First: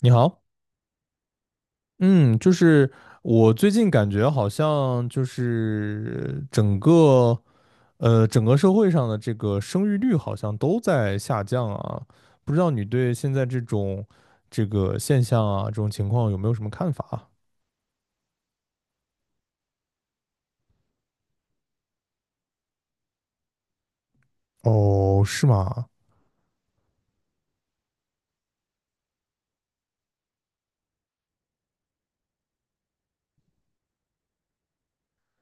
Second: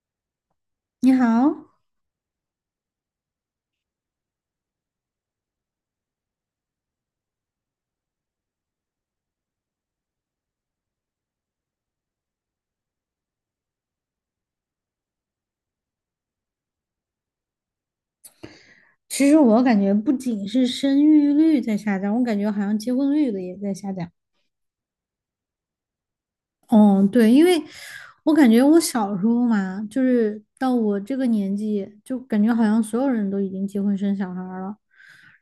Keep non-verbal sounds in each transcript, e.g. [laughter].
你好，你好。嗯，就是我最近感觉好像就是整个社会上的这个生育率好像都在下降啊，不知道你对现在这个现象啊这种情况有没有什么看法啊？其实我感觉不仅是生育率在下降，我感觉好像结婚率的也在下降。哦，是吗？哦，对，因为我感觉我小时候嘛，就是到我这个年纪，就感觉好像所有人都已经结婚生小孩儿了，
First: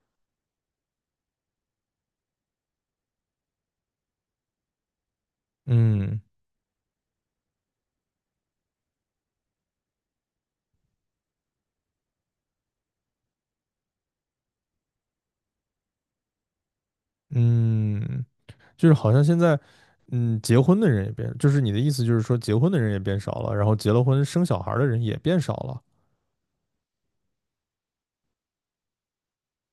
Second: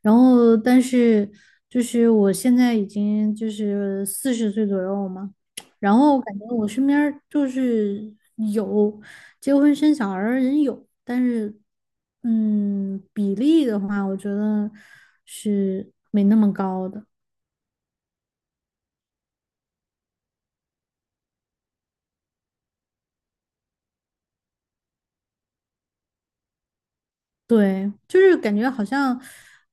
然后但是我现在已经就是40岁左右嘛，然嗯后感觉我身边儿就是有结婚生小孩儿的人有，但是比例的话，我觉得是没那么高的。嗯，就是好像现在结婚的人也变，就是你的意思就是说结婚的人也变少了，然后结了婚生小孩儿的人也变少了，对，就是感觉好像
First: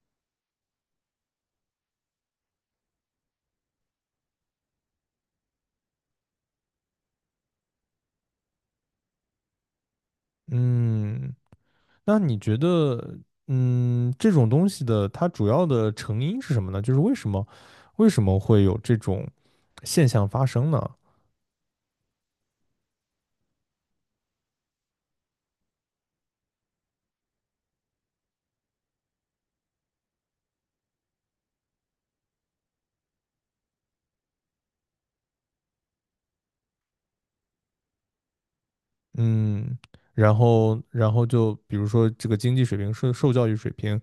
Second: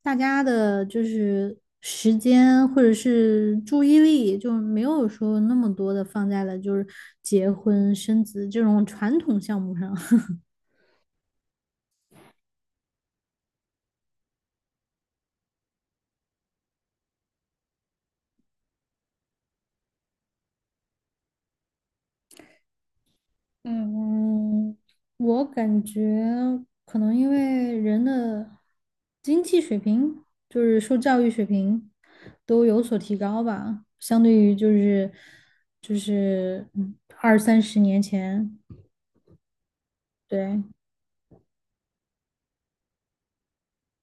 大家的就是时间或者是注意力，就没有说那么多的放在了就是结婚生子这种传统项目上。[laughs] 嗯。那你觉得，嗯，这种东西的它主要的成因是什么呢？就是为什么会有这种现象发生呢？嗯，我感觉可能因为人的经济水平，就是受教育水平都有所提高吧，相对于就是二三十年前。嗯，然对。后然后就比如说这个经济水平、受教育水平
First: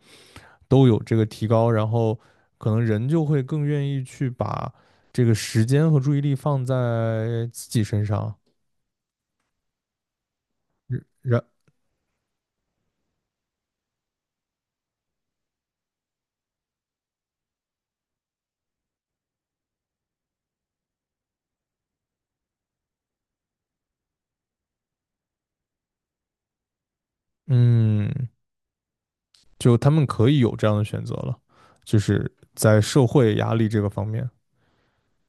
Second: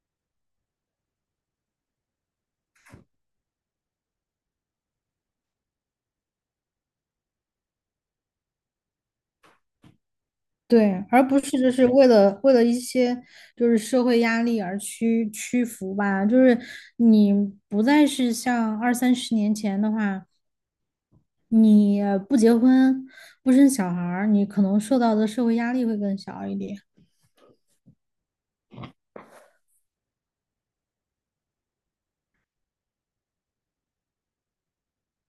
都有这个提高，然后可能人就会更愿意去把这个时间和注意力放在自己身上，对，而不然是就是为了一些就是社会压力而屈服吧，就是你不再是像二三十年前的话，你不结婚不生小孩儿，你可能受到的社会压力会更小一点。嗯，就他们可以有这样的选择了，就是在社会压力这个方面。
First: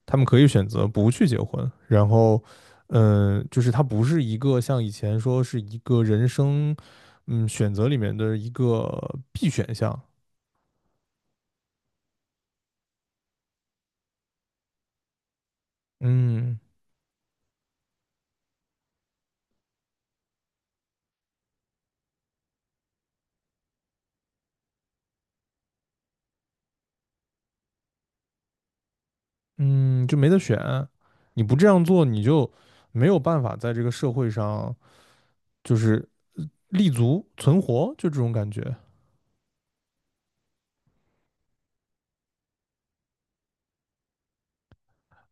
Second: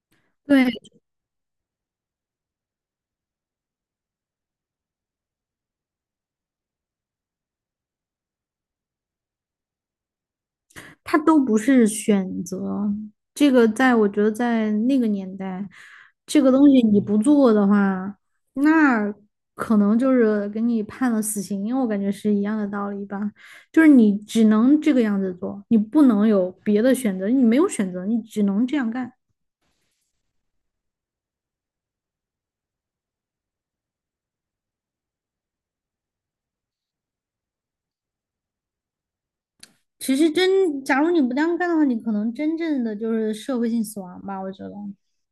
他们可以选对，择不去结婚，然后，嗯，就是它不是一个像以前说是一个人生，嗯，选择里面的一个必选项，它都不是选择。这个在我觉得在那个年代，这个嗯东西你不做的话，那可能就是给你判了死刑，因为我感觉是一样的道理吧。就是你只能这个样子做，你不能有别的选择，你没有选择，你只能这样干。嗯，就没得选，你不这样做，你就没有办法在这个社会上就是立足存活，就这种感觉，其实真，假如你不这样干的话，你可能真正的就是社会性死亡吧，我觉得。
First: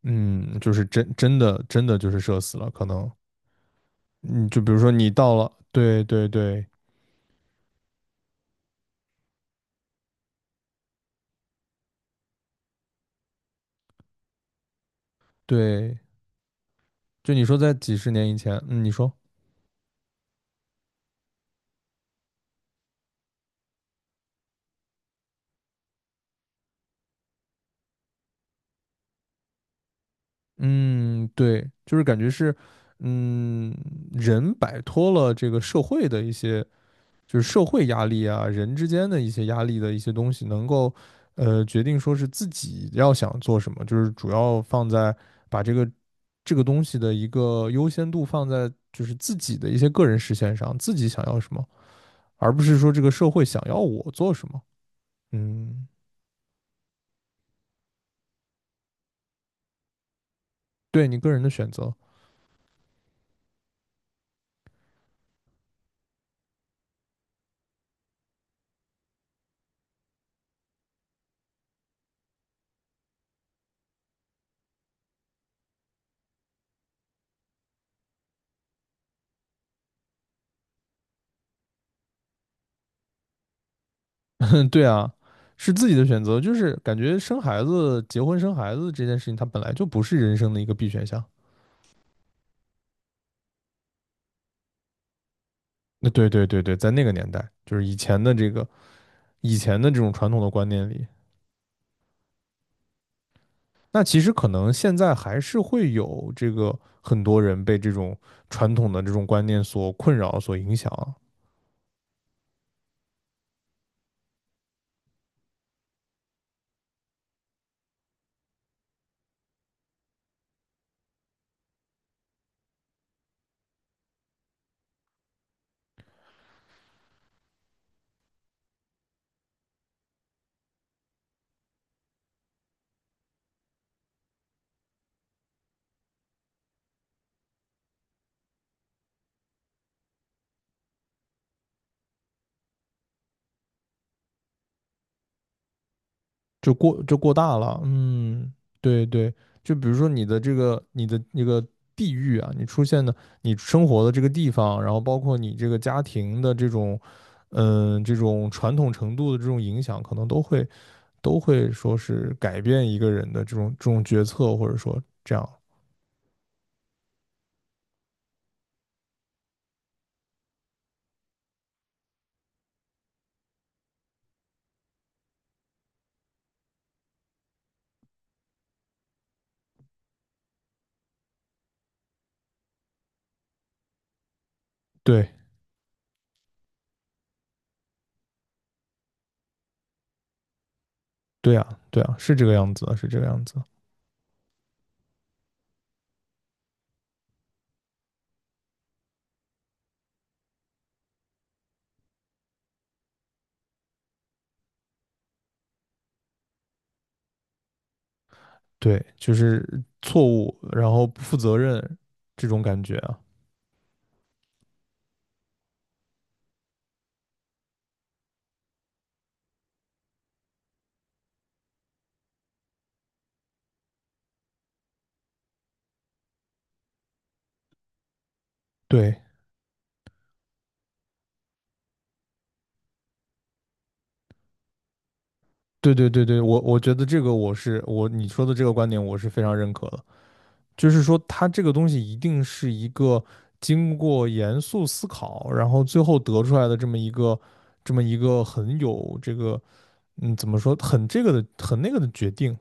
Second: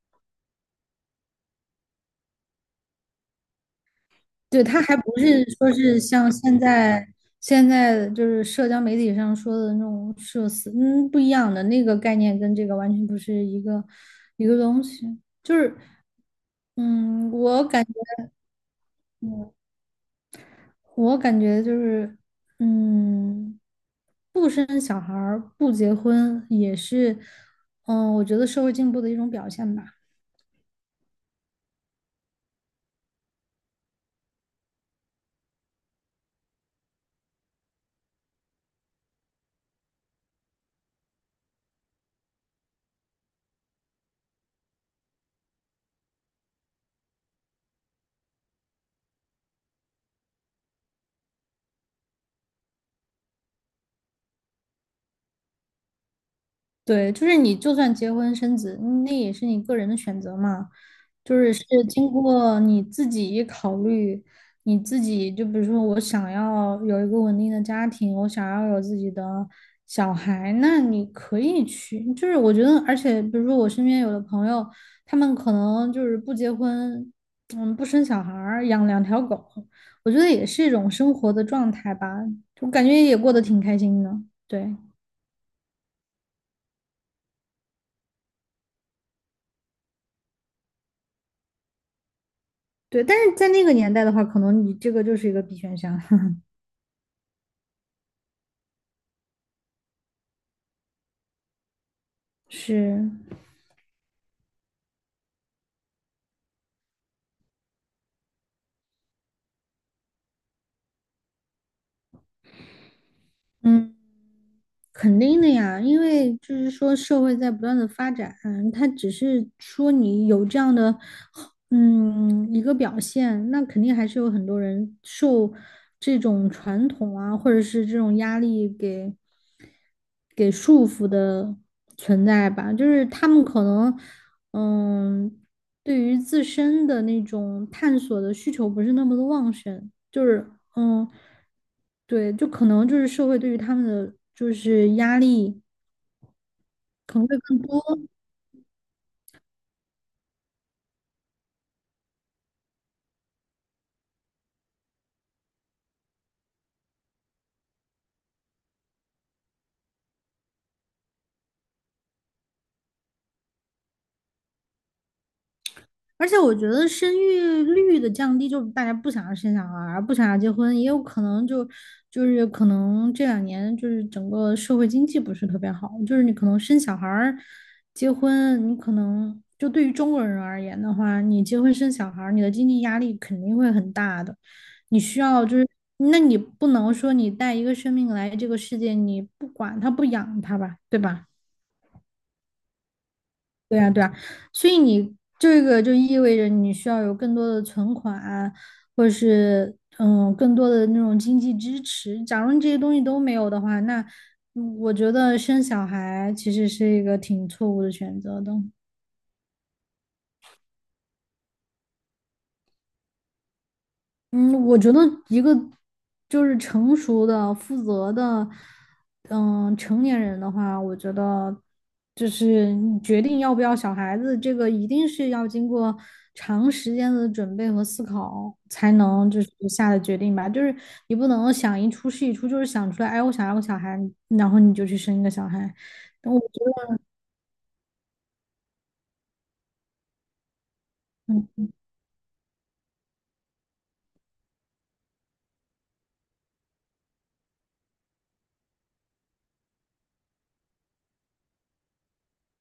嗯，就是真的就是社死了，可能，嗯，就对，比如他说还不你到是了，说是对对像现对在现在就是社交媒体上说的那种社死，嗯，不一样的那个概念跟这个完全不是一个东西。就是，对，嗯，就你说我在感觉几十年以前，嗯，你说。我感觉就是，嗯，不生小孩儿不结婚也是，嗯，我觉得社会进步的一种表现吧。嗯，对，就是感觉是，嗯，人摆脱了这个社会的一些，就是社会压力啊，人之间的一些压力的一些东西，能够，决定说是自己要想做什么，就是主要放在把这个东西的一个优先度放在就是自己的一些个人实现上，自己想要什么，而不是说这个社会想要我做什么。嗯，对，就是你就算结婚生子，嗯那也是你个人的选择嘛，对你个就人的是是选择。经过你自己考虑，你自己就比如说我想要有一个稳定的家庭，我想要有自己的小孩，那你可以去，就是我觉得，而且比如说我身边有的朋友，他们可能就是不结婚，嗯，不生小孩儿，养两条狗，我觉得也是一种生活的状态吧，我感觉也过得挺开心的。对。对啊，是自己的选择，就是感觉生孩子、结婚生孩子这件事情，它本来就不是人生的一个必选项。对，但是在那个年代的话，可能你这个就是一个必选项。那对 [laughs] 对对对，在那个年代，就是以前的这种传统的观念里，是，那其实可能现在还是会有这个很多人被这种传统的这种观念所困扰、所影响，嗯，肯定的呀，因为就是说社会在不断的发展，它只是说你有这样的嗯，一个表现，那肯定还是有很多人受这种传统啊，或者是这种压力给束缚的存在吧。就是他们可能，嗯，对于自身的那种探索的需求不是那么的旺盛。就是嗯，对，就可能就是社会对于他们的就是压力就过就可能过会大更了，多。嗯，对对，就比如说你的那个地域啊，你出现的你生活的这个地方，然后包括你这个家庭的这种，嗯，这种传统程度的这种影响，可能都会说是改变一个人的这种决策，或者说这样，而且我觉得生育率的降低，就大家不想要生小孩儿，不想要结婚，也有可能就是可能这两年就是整个社会经济不是特别好，就是你可能生小孩儿、结婚，你可能就对于中国人而言的话，你结婚生小孩儿，你的经济压力肯定会很大的，你需对要就是，那你不能说你带一个生命来这个世界，你不管他不养他吧，对吧？对啊对啊，是这个样子的，是这个样子的对呀，对呀，所以你这个就意味着你需要有更多的存款啊，或者是嗯更多的那种经济支持。假如你这些东西都没有的话，那嗯我觉得生小孩其实是一个挺错误的选择的。对，就是错误，然后不负责任这种感觉啊，嗯，我觉得一个就是成熟的、负责的，嗯，成年人的话，我觉得就是你决定要不要小孩子，这个一定是要经过长时间的准备和思考才对能就是下的决定吧。就是你不能想一出是一出，就是想出来，哎，我想要个小孩，然后你就去生一个小孩。对对对但我对，觉我觉得。得这个我你说的这个观点我是非常认可的，就是说它这个东西一定是一个经过严肃思考，然后最后得出来的这么一个很有这个怎么说很这个的很那个的决定，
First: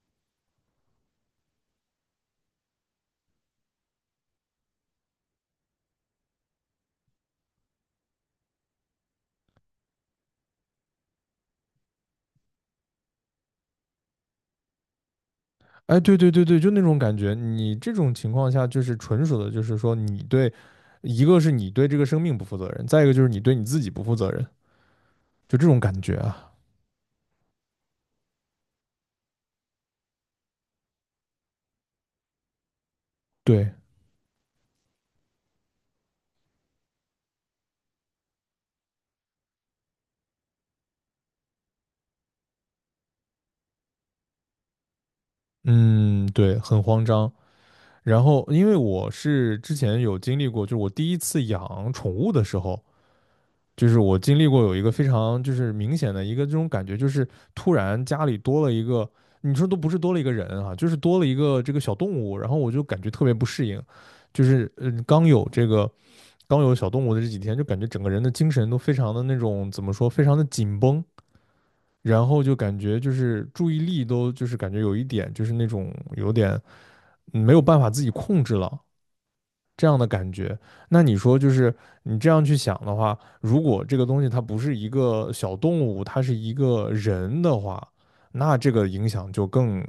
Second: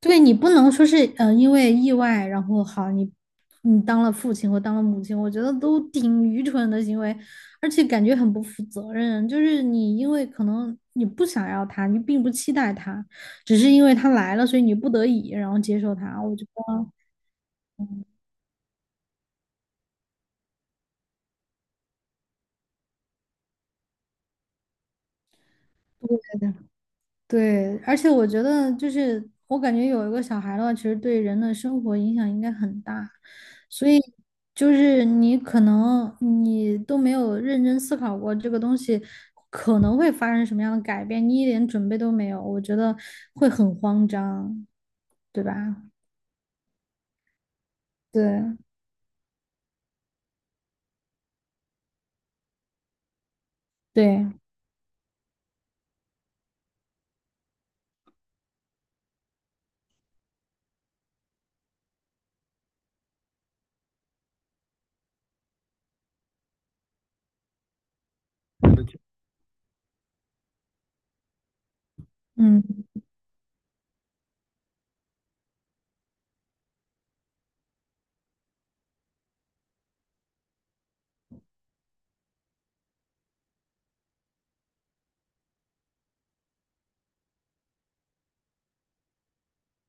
对你不能说是因为意外，然后好你当了父亲或当了母亲，我觉得都挺愚蠢的行为，而且感觉很不负责任。就是你因为可能你不想要他，你并不期待他，只是因为他来了，所以你不得已然后接受哎对他。对我对觉对，就那得，种感觉，你这种情况下就是纯属的就是说你对一个是你对这个生命不负责任，再一个就是你对你自己不负责任，就这种感觉啊，对，而且我觉得就是，我感觉有一个小孩的话，其实对人的生活影响应该很大，对，所以就是你可能你都没有认真思考过这个东西可能会发生什么样的改变，你一点准备都没有，我觉得会很慌张，对吧？嗯对，很慌张。然后，对因为我是之前有经历过，就是我第一次养宠物的时候，就是我对，经历过有一个非常就是明显的一个这种感觉，就是突然家里多了一个，你说都不是多了一个人啊，就是多了一个这个小动物，然后我就感觉特别不适应，就是刚有小动物的这几天，就感觉整个人的精神都非常的那种怎么说，非常的紧绷，然后就感嗯，觉就是注意力都就是感觉有一点就是那种有点没有办法自己控制了。这样的感觉。那你说，就是你这样去想的话，如果这个东西它不是一个小动物，它是一个人的话，那这个影响就更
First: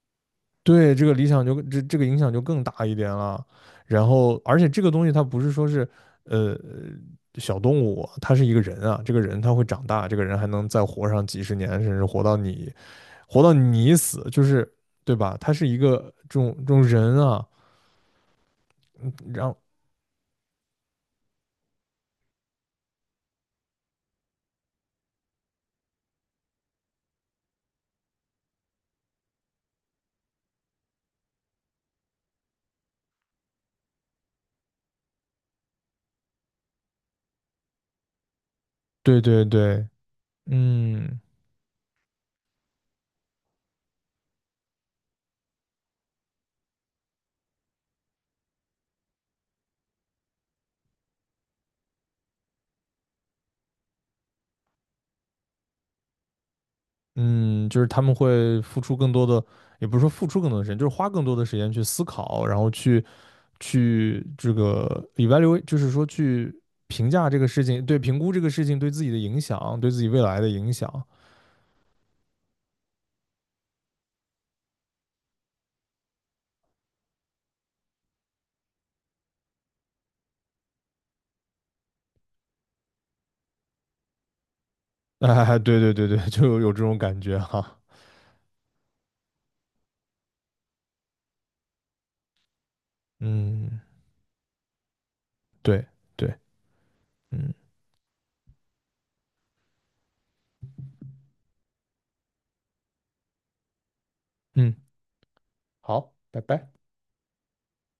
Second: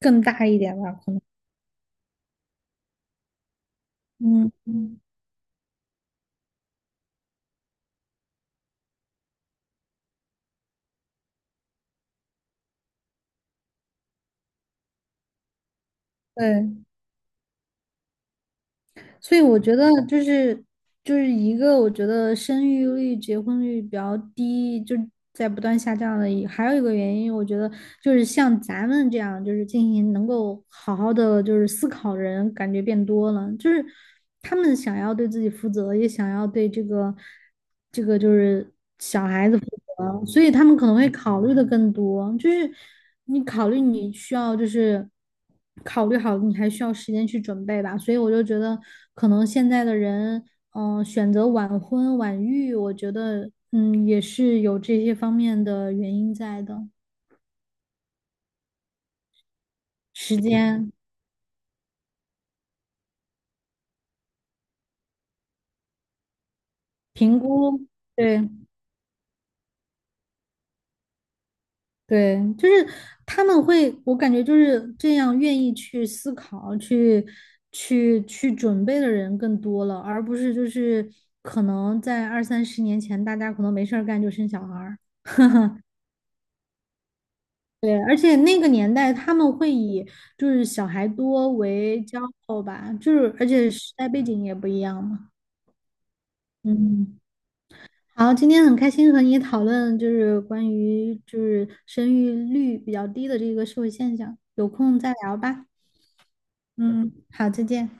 更大一点对吧，这个理想就这个影响就更大一点了。然后，嗯而且这个嗯，东西它不是说是呃小动物，它是一个人啊，这个人他会长大，这个人还能再活上几十年，甚至活到你死，就是对吧？他是一个这种对。人啊，嗯所以然我后觉得就是就是一个我觉得生育率、结婚率比较低，就在不断下降的一，还有一个原因，我觉得就是像咱们这样就是进行能够好好的就是思考的人，感觉变多了，就是他们想要对自己负责，也想要对这个这个就是对对对，所以他们可能会嗯考虑的更多，就是你考虑你需要就是考虑好，你还需要时间去准备吧。所以我就觉得，可能现在的人，嗯、选择晚婚晚育，我觉得，嗯，也是有这些方面的原因在的，嗯，就是他们会付出更多的，也不是说付时出更多的时间，就间是花更多的时间去思考，然后去这个 evaluate,就是说去评价这评个事情，估，对，评估这对。个事情对自己的影响，对自己未来的影响。对，就是他们会，我感觉就是这样，愿意去思考、去准备的人更多了，而不是就是可能在二三十年前，大家可能没事儿干就生小孩儿。[laughs] 哎，对对对对，就有这种感觉哈。对，而且那个年代他们会以就是小孩多为骄傲吧，就是而且嗯，时代背景也不一样嘛。对对，嗯，嗯好，今天很开心和你讨论就是关于就是生育率比较低的这个社会现象，有嗯，空再聊吧。好，拜拜。嗯，好，再见。